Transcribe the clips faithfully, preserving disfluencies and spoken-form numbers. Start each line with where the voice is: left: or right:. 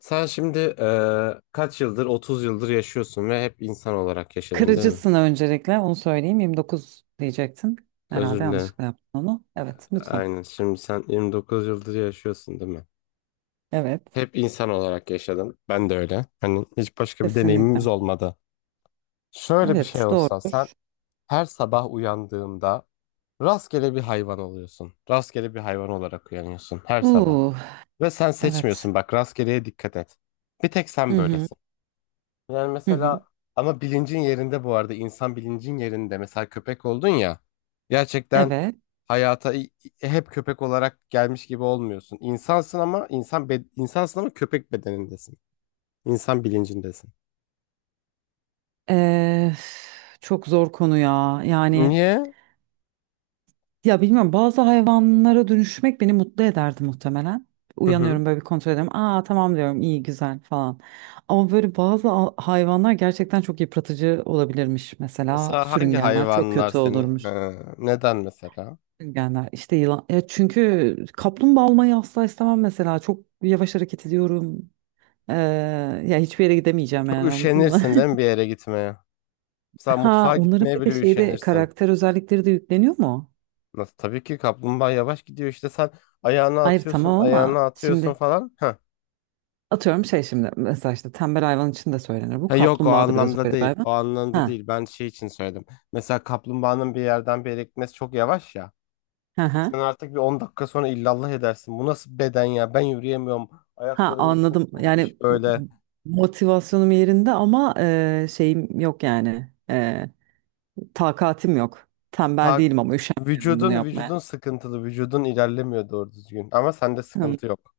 left: Sen şimdi eee, kaç yıldır, otuz yıldır yaşıyorsun ve hep insan olarak yaşadın, değil mi?
right: Kırıcısın öncelikle onu söyleyeyim. Yirmi dokuz diyecektin. Herhalde
left: Özür dilerim.
right: yanlışlıkla yaptın onu. Evet lütfen.
left: Aynen. Şimdi sen yirmi dokuz yıldır yaşıyorsun, değil mi?
right: Evet.
left: Hep insan olarak yaşadın. Ben de öyle. Hani hiç başka bir deneyimimiz
right: Kesinlikle.
left: olmadı. Şöyle bir şey
right: Evet
left: olsa
right: doğru.
left: sen her sabah uyandığında rastgele bir hayvan oluyorsun. Rastgele bir hayvan olarak uyanıyorsun her sabah.
right: Uuu
left: Ve sen
right: evet.
left: seçmiyorsun, bak, rastgeleye dikkat et. Bir tek
right: Hı
left: sen
right: hı.
left: böylesin. Yani
right: Hı hı.
left: mesela ama bilincin yerinde, bu arada insan bilincin yerinde, mesela köpek oldun ya, gerçekten
right: Evet.
left: hayata i- i- hep köpek olarak gelmiş gibi olmuyorsun. İnsansın ama insan be- insansın ama köpek bedenindesin. İnsan bilincindesin.
right: Ee, çok zor konu ya. Yani
left: Niye?
right: ya bilmiyorum bazı hayvanlara dönüşmek beni mutlu ederdi muhtemelen.
left: Hı hı.
right: Uyanıyorum böyle bir kontrol ediyorum. Aa tamam diyorum iyi güzel falan. Ama böyle bazı a- hayvanlar gerçekten çok yıpratıcı olabilirmiş. Mesela
left: Mesela hangi
right: sürüngenler çok
left: hayvanlar
right: kötü
left: seni Ha,
right: olurmuş.
left: neden mesela?
right: Sürüngenler işte yılan. Ya çünkü kaplumbağa olmayı asla istemem mesela. Çok yavaş hareket ediyorum. Ee, ya hiçbir yere gidemeyeceğim
left: Çok
right: yani anladın mı?
left: üşenirsin değil mi bir yere gitmeye? Mesela
right: Ha
left: mutfağa
right: onların
left: gitmeye
right: bir
left: bile
right: de şeyde
left: üşenirsin.
right: karakter özellikleri de yükleniyor mu?
left: Nasıl? Tabii ki kaplumbağa yavaş gidiyor, işte sen ayağını
right: Hayır
left: atıyorsun,
right: tamam ama
left: ayağını atıyorsun
right: şimdi
left: falan.
right: atıyorum şey şimdi mesela işte tembel hayvan için de söylenir bu.
left: Ha, yok, o
right: Kaplumbağa da biraz
left: anlamda
right: öyle bir
left: değil.
right: hayvan.
left: O anlamda
right: Ha,
left: değil. Ben şey için söyledim. Mesela kaplumbağanın bir yerden bir yere gitmesi çok yavaş ya.
right: ha, ha.
left: Sen artık bir on dakika sonra illallah edersin. Bu nasıl beden ya? Ben yürüyemiyorum.
right: Ha
left: Ayaklarım da çok
right: anladım.
left: tombiş
right: Yani
left: böyle.
right: motivasyonum yerinde ama e, şeyim yok yani. E, takatim yok. Tembel
left: Ta
right: değilim ama üşenmiyorum bunu
left: vücudun
right: yapmaya.
left: vücudun sıkıntılı. Vücudun ilerlemiyor doğru düzgün. Ama sende
right: Hmm.
left: sıkıntı yok.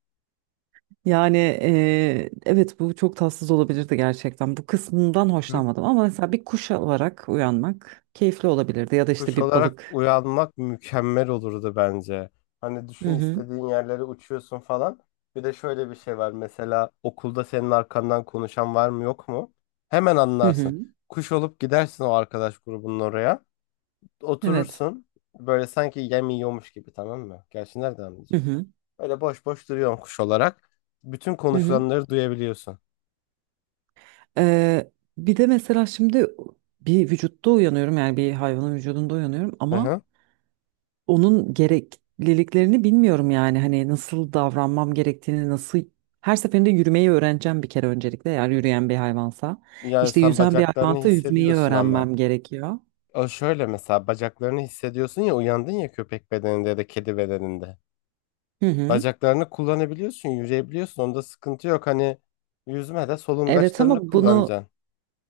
right: Yani eee, evet bu çok tatsız olabilirdi gerçekten. Bu kısmından
left: Hı?
right: hoşlanmadım ama mesela bir kuş olarak uyanmak keyifli olabilirdi ya da işte
left: Kuş
right: bir
left: olarak
right: balık.
left: uyanmak mükemmel olurdu bence. Hani
right: Hı
left: düşün,
right: hı.
left: istediğin yerlere uçuyorsun falan. Bir de şöyle bir şey var. Mesela okulda senin arkandan konuşan var mı yok mu? Hemen
right: Hı
left: anlarsın.
right: hı.
left: Kuş olup gidersin o arkadaş grubunun oraya.
right: Evet.
left: Oturursun. Böyle sanki yem yiyormuş gibi, tamam mı? Gerçi nereden
right: Hı
left: anlayacaklar?
right: hı.
left: Öyle boş boş duruyorsun kuş olarak. Bütün
right: Hı hı.
left: konuşulanları duyabiliyorsun.
right: Eee, bir de mesela şimdi bir vücutta uyanıyorum yani bir hayvanın vücudunda uyanıyorum
left: Hı
right: ama
left: hı.
right: onun gerekliliklerini bilmiyorum yani hani nasıl davranmam gerektiğini nasıl her seferinde yürümeyi öğreneceğim bir kere öncelikle eğer yürüyen bir hayvansa
left: Yani
right: işte
left: sen
right: yüzen bir
left: bacaklarını
right: hayvansa yüzmeyi
left: hissediyorsun ama.
right: öğrenmem gerekiyor.
left: O şöyle, mesela bacaklarını hissediyorsun ya, uyandın ya köpek bedeninde ya da kedi bedeninde.
right: Hı hı.
left: Bacaklarını kullanabiliyorsun, yürüyebiliyorsun. Onda sıkıntı yok. Hani yüzmede
right: Evet
left: solungaçlarını
right: ama bunu
left: kullanacaksın.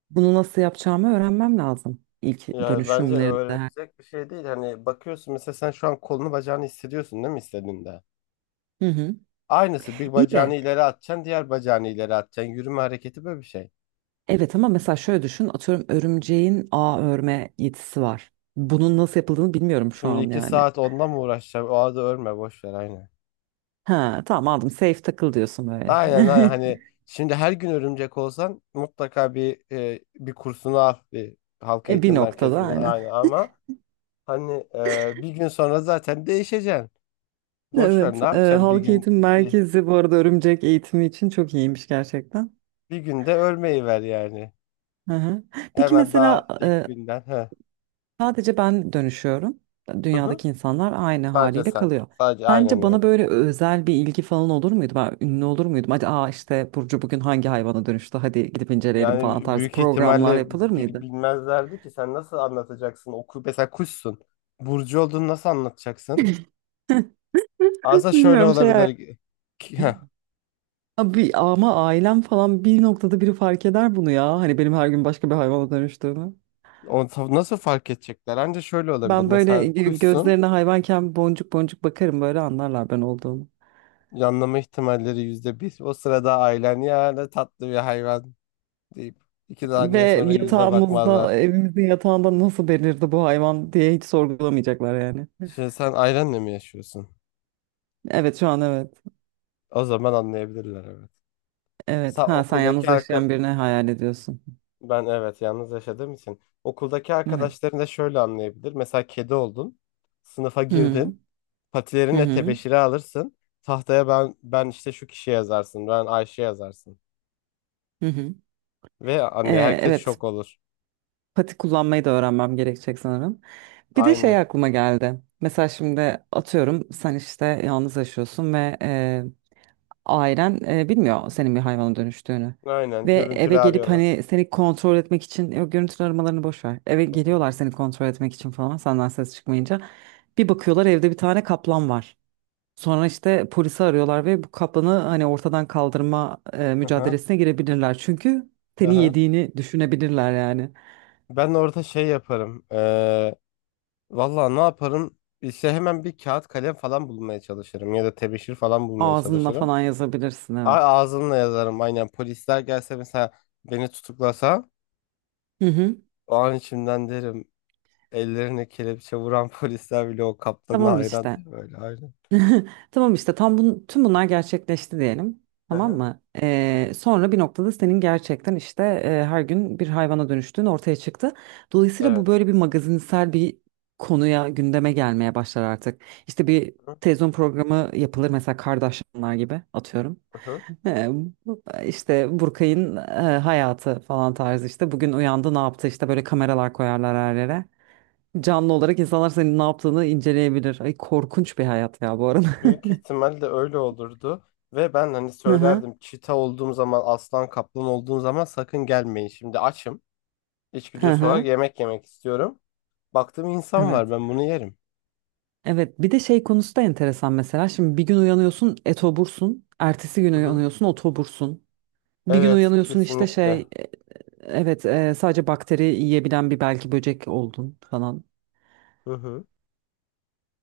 right: bunu nasıl yapacağımı öğrenmem lazım ilk
left: Ya bence
right: dönüşümlerimde.
left: öğrenilecek bir şey değil. Hani bakıyorsun, mesela sen şu an kolunu bacağını hissediyorsun değil mi istediğinde?
right: Hı hı.
left: Aynısı, bir
right: İyi
left: bacağını
right: de
left: ileri atacaksın, diğer bacağını ileri atacaksın. Yürüme hareketi böyle bir şey.
right: evet ama mesela şöyle düşün atıyorum örümceğin ağ örme yetisi var. Bunun nasıl yapıldığını bilmiyorum şu
left: Şimdi
right: an
left: iki
right: yani.
left: saat onunla mı uğraşacaksın? O adı örme, boş ver, aynen.
right: Ha tamam aldım safe takıl diyorsun böyle.
left: Aynen aynen, hani şimdi her gün örümcek olsan mutlaka bir e, bir kursunu al bir halk
right: E bir
left: eğitim
right: noktada
left: merkezinde,
right: aynen.
left: aynen, ama hani e, bir gün sonra zaten değişeceksin. Boş ver,
right: Evet,
left: ne
right: e,
left: yapacaksın, bir
right: Halk
left: gün
right: Eğitim
left: bir,
right: Merkezi bu arada örümcek eğitimi için çok iyiymiş gerçekten.
left: bir günde ölmeyi ver yani.
right: Hı hı. Peki
left: Hemen daha
right: mesela
left: ilk
right: e,
left: günden. He.
right: sadece ben dönüşüyorum.
left: Hı hı.
right: Dünyadaki insanlar aynı
left: Sadece
right: haliyle
left: sen.
right: kalıyor.
left: Sadece aynen
right: Sence bana
left: öyle.
right: böyle özel bir ilgi falan olur muydu? Ben ünlü olur muydum? Hadi aa işte Burcu bugün hangi hayvana dönüştü? Hadi gidip inceleyelim falan
left: Yani
right: tarzı
left: büyük
right: programlar
left: ihtimalle
right: yapılır
left: bil-
right: mıydı?
left: bilmezlerdi ki, sen nasıl anlatacaksın? Oku, mesela kuşsun. Burcu olduğunu nasıl anlatacaksın? Aslında şöyle
right: Bilmiyorum şey hayal-
left: olabilir. Ki Heh.
right: abi, ama ailem falan bir noktada biri fark eder bunu ya. Hani benim her gün başka bir hayvana dönüştüğümü.
left: O ta- nasıl fark edecekler? Anca şöyle olabilir.
right: Ben böyle
left: Mesela
right: gö-
left: kuşsun.
right: gözlerine hayvanken boncuk boncuk bakarım böyle anlarlar ben olduğumu.
left: Yanlama ihtimalleri yüzde bir. O sırada ailen, ya ne tatlı bir hayvan, deyip iki saniye
right: Ve
left: sonra yüzüne
right: yatağımızda,
left: bakmazlar.
right: evimizin yatağında nasıl belirdi bu hayvan diye hiç sorgulamayacaklar yani.
left: Şimdi sen ailenle mi yaşıyorsun?
right: Evet şu an evet.
left: O zaman anlayabilirler, evet.
right: Evet.
left: Sa
right: Ha sen yalnız
left: okuldaki arka...
right: yaşayan birini hayal ediyorsun.
left: Ben evet, yalnız yaşadığım için. Okuldaki
right: Evet.
left: arkadaşların da şöyle anlayabilir. Mesela kedi oldun. Sınıfa
right: Hı hı.
left: girdin.
right: Hı
left: Patilerinle
right: hı.
left: tebeşiri alırsın. Tahtaya ben ben işte şu kişi yazarsın. Ben Ayşe yazarsın.
right: Hı hı.
left: Ve anne,
right: Ee,
left: herkes
right: evet.
left: şok olur.
right: Pati kullanmayı da öğrenmem gerekecek sanırım. Bir de şey
left: Aynen.
right: aklıma geldi. Mesela şimdi atıyorum sen işte yalnız yaşıyorsun ve ailen e, bilmiyor senin bir hayvana dönüştüğünü.
left: Aynen.
right: Ve
left: Görüntülü
right: eve gelip
left: arıyorlar.
right: hani seni kontrol etmek için yok görüntülü aramalarını boş ver. Eve
left: Hı hı.
right: geliyorlar seni kontrol etmek için falan senden ses çıkmayınca. Bir bakıyorlar evde bir tane kaplan var. Sonra işte polisi arıyorlar ve bu kaplanı hani ortadan kaldırma e,
left: Hı hı.
right: mücadelesine girebilirler. Çünkü
left: Hı
right: seni
left: hı.
right: yediğini düşünebilirler yani.
left: Ben orada şey yaparım. Ee, vallahi ne yaparım? İşte hemen bir kağıt kalem falan bulmaya çalışırım. Ya da tebeşir falan bulmaya
right: Ağzınla
left: çalışırım.
right: falan yazabilirsin
left: A,
right: evet.
left: ağzımla yazarım. Aynen. Polisler gelse, mesela beni tutuklasa,
right: Hı hı.
left: o an içimden derim. Ellerine kelepçe vuran polisler bile o kaptana
right: Tamam
left: hayran
right: işte.
left: diye böyle. Aynen.
right: Tamam işte tam bun, tüm bunlar gerçekleşti diyelim.
left: Hı
right: Tamam
left: hı.
right: mı?
left: Hı hı.
right: Ee, sonra bir noktada senin gerçekten işte e, her gün bir hayvana dönüştüğün ortaya çıktı. Dolayısıyla bu
left: Evet.
right: böyle bir magazinsel bir konuya gündeme gelmeye başlar artık. İşte bir
left: Hı
right: televizyon programı yapılır mesela Kardashianlar gibi atıyorum.
left: hı.
right: Ee, bu- işte Burkay'ın e, hayatı falan tarzı işte bugün uyandı ne yaptı işte böyle kameralar koyarlar her yere. Canlı olarak insanlar senin ne yaptığını inceleyebilir. Ay korkunç bir hayat ya bu arada.
left: Büyük ihtimalle öyle olurdu. Ve ben hani
right: Hı hı.
left: söylerdim, çita olduğum zaman, aslan kaplan olduğum zaman sakın gelmeyin. Şimdi açım.
right: Hı
left: İçgüdüsü olarak
right: hı,
left: yemek yemek istiyorum. Baktım insan
right: evet.
left: var, ben bunu yerim.
right: Evet bir de şey konusu da enteresan mesela. Şimdi bir gün uyanıyorsun etobursun. Ertesi gün
left: Hı hı.
right: uyanıyorsun otobursun. Bir gün
left: Evet
right: uyanıyorsun işte şey
left: kesinlikle.
right: e, evet e, sadece bakteri yiyebilen bir belki böcek oldun falan.
left: Hı hı.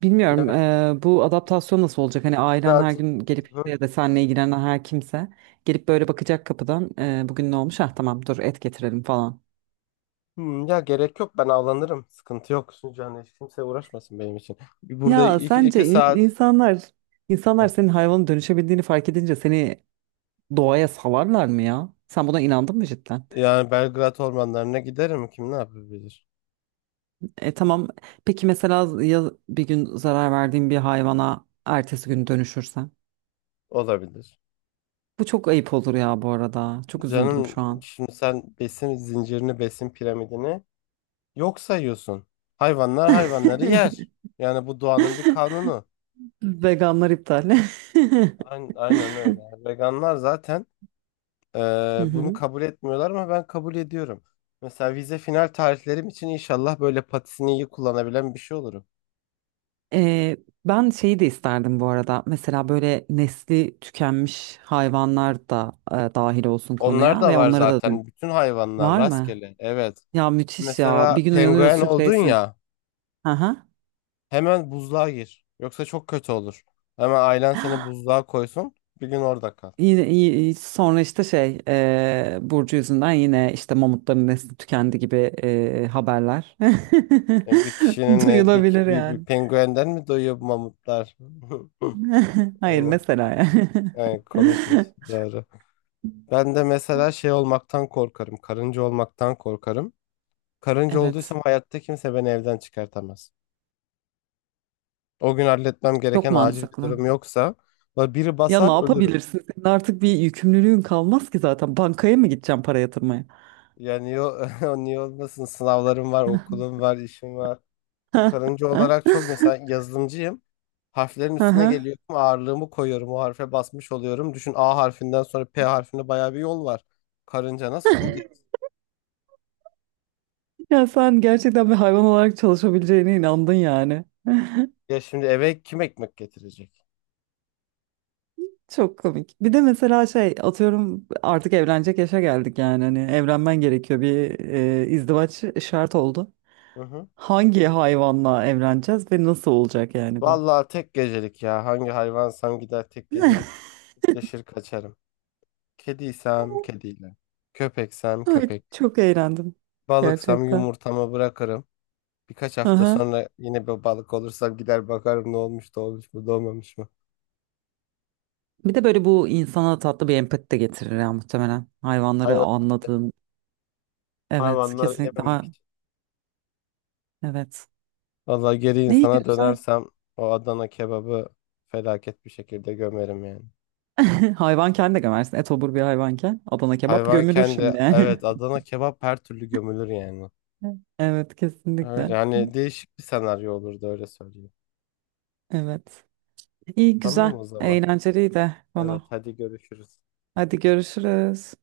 right: Bilmiyorum
left: Evet,
right: e, bu adaptasyon nasıl olacak? Hani ailen her
left: birazcık.
right: gün gelip
left: Hı
right: işte
left: hı.
right: ya da seninle ilgilenen her kimse gelip böyle bakacak kapıdan e, bugün ne olmuş? Ah tamam dur et getirelim falan.
left: Hmm, ya gerek yok, ben avlanırım. Sıkıntı yok. Sunucu, hani hiç kimse uğraşmasın benim için. Burada
right: Ya
left: iki,
right: sence
left: iki
right: in-
left: saat.
right: insanlar insanlar
left: Heh.
right: senin hayvana dönüşebildiğini fark edince seni doğaya salarlar mı ya? Sen buna inandın mı cidden?
left: Yani Belgrad ormanlarına giderim. Kim ne yapabilir?
right: E tamam. Peki mesela ya bir gün zarar verdiğin bir hayvana ertesi gün dönüşürsen?
left: Olabilir.
right: Bu çok ayıp olur ya bu arada. Çok üzüldüm
left: Canım,
right: şu an.
left: şimdi sen besin zincirini, besin piramidini yok sayıyorsun. Hayvanlar hayvanları yer. Yani bu doğanın bir kanunu.
right: Veganlar iptal.
left: Aynen, aynen öyle. Veganlar zaten e,
right: Hı
left: bunu
right: hı.
left: kabul etmiyorlar ama ben kabul ediyorum. Mesela vize final tarihlerim için inşallah böyle patisini iyi kullanabilen bir şey olurum.
right: E, ben şeyi de isterdim bu arada. Mesela böyle nesli tükenmiş hayvanlar da e, dahil olsun
left: Onlar
right: konuya
left: da
right: ve
left: var
right: onlara da dön.
left: zaten. Bütün hayvanlar
right: Var mı?
left: rastgele. Evet.
right: Ya müthiş ya. Bir
left: Mesela
right: gün
left: penguen
right: uyanıyorsun
left: oldun
right: şeysin.
left: ya,
right: Hı hı.
left: hemen buzluğa gir. Yoksa çok kötü olur. Hemen ailen seni buzluğa koysun. Bir gün orada kal.
right: Yine, iyi- sonra işte şey e, Burcu yüzünden yine işte mamutların nesli tükendi gibi e, haberler
left: E, bir kişinin e, bir,
right: duyulabilir
left: bir, bir
right: yani.
left: penguenden mi doyuyor bu mamutlar?
right: Hayır
left: Onu,
right: mesela yani.
left: yani komikmiş, doğru. Ben de mesela şey olmaktan korkarım. Karınca olmaktan korkarım. Karınca
right: Evet
left: olduysam hayatta kimse beni evden çıkartamaz. O gün halletmem
right: çok
left: gereken acil bir
right: mantıklı.
left: durum yoksa la biri
right: Ya ne
left: basar, ölürüm.
right: yapabilirsin? Senin artık bir yükümlülüğün kalmaz ki zaten. Bankaya mı gideceğim para yatırmaya?
left: Yani yo, niye olmasın, sınavlarım var, okulum var, işim var. Karınca olarak, çok mesela yazılımcıyım. Harflerin
right: Hı
left: üstüne
right: hı.
left: geliyorum, ağırlığımı koyuyorum, o harfe basmış oluyorum. Düşün, A harfinden sonra P harfine bayağı bir yol var. Karınca nasıl kod yaz-
right: Ya sen gerçekten bir hayvan olarak çalışabileceğine inandın yani.
left: Ya şimdi eve kim ekmek getirecek?
right: Çok komik. Bir de mesela şey atıyorum artık evlenecek yaşa geldik yani hani evlenmen gerekiyor bir e, izdivaç şart oldu.
left: Hı hı.
right: Hangi hayvanla evleneceğiz ve nasıl olacak yani bu?
left: Vallahi tek gecelik ya. Hangi hayvansam gider tek gecelik deşir kaçarım. Kediysem kediyle. Köpeksem
right: Ay,
left: köpek.
right: çok eğlendim
left: Balıksam
right: gerçekten.
left: yumurtamı bırakırım. Birkaç hafta
right: Aha.
left: sonra yine bir balık olursam gider bakarım, ne olmuş da olmuş mu da olmamış mı.
right: Bir de böyle bu insana tatlı bir empati de getirir ya muhtemelen. Hayvanları
left: Hayvan,
right: anladığın. Evet
left: hayvanları
right: kesinlikle.
left: yememek
right: Ha,
left: için.
right: evet.
left: Valla geri
right: Neyi
left: insana
right: güzel.
left: dönersem o Adana kebabı felaket bir şekilde gömerim yani.
right: Hayvanken de gömersin. Etobur bir hayvanken. Adana kebap
left: Hayvan
right: gömülür
left: kendi,
right: şimdi
left: evet,
right: yani.
left: Adana kebap her türlü gömülür yani.
right: Evet
left: Öyle
right: kesinlikle.
left: hani değişik bir senaryo olurdu, öyle söyleyeyim.
right: Evet. İyi
left: Tamam
right: güzel.
left: o zaman.
right: Eğlenceliydi
left: Evet,
right: konu.
left: hadi görüşürüz.
right: Hadi görüşürüz.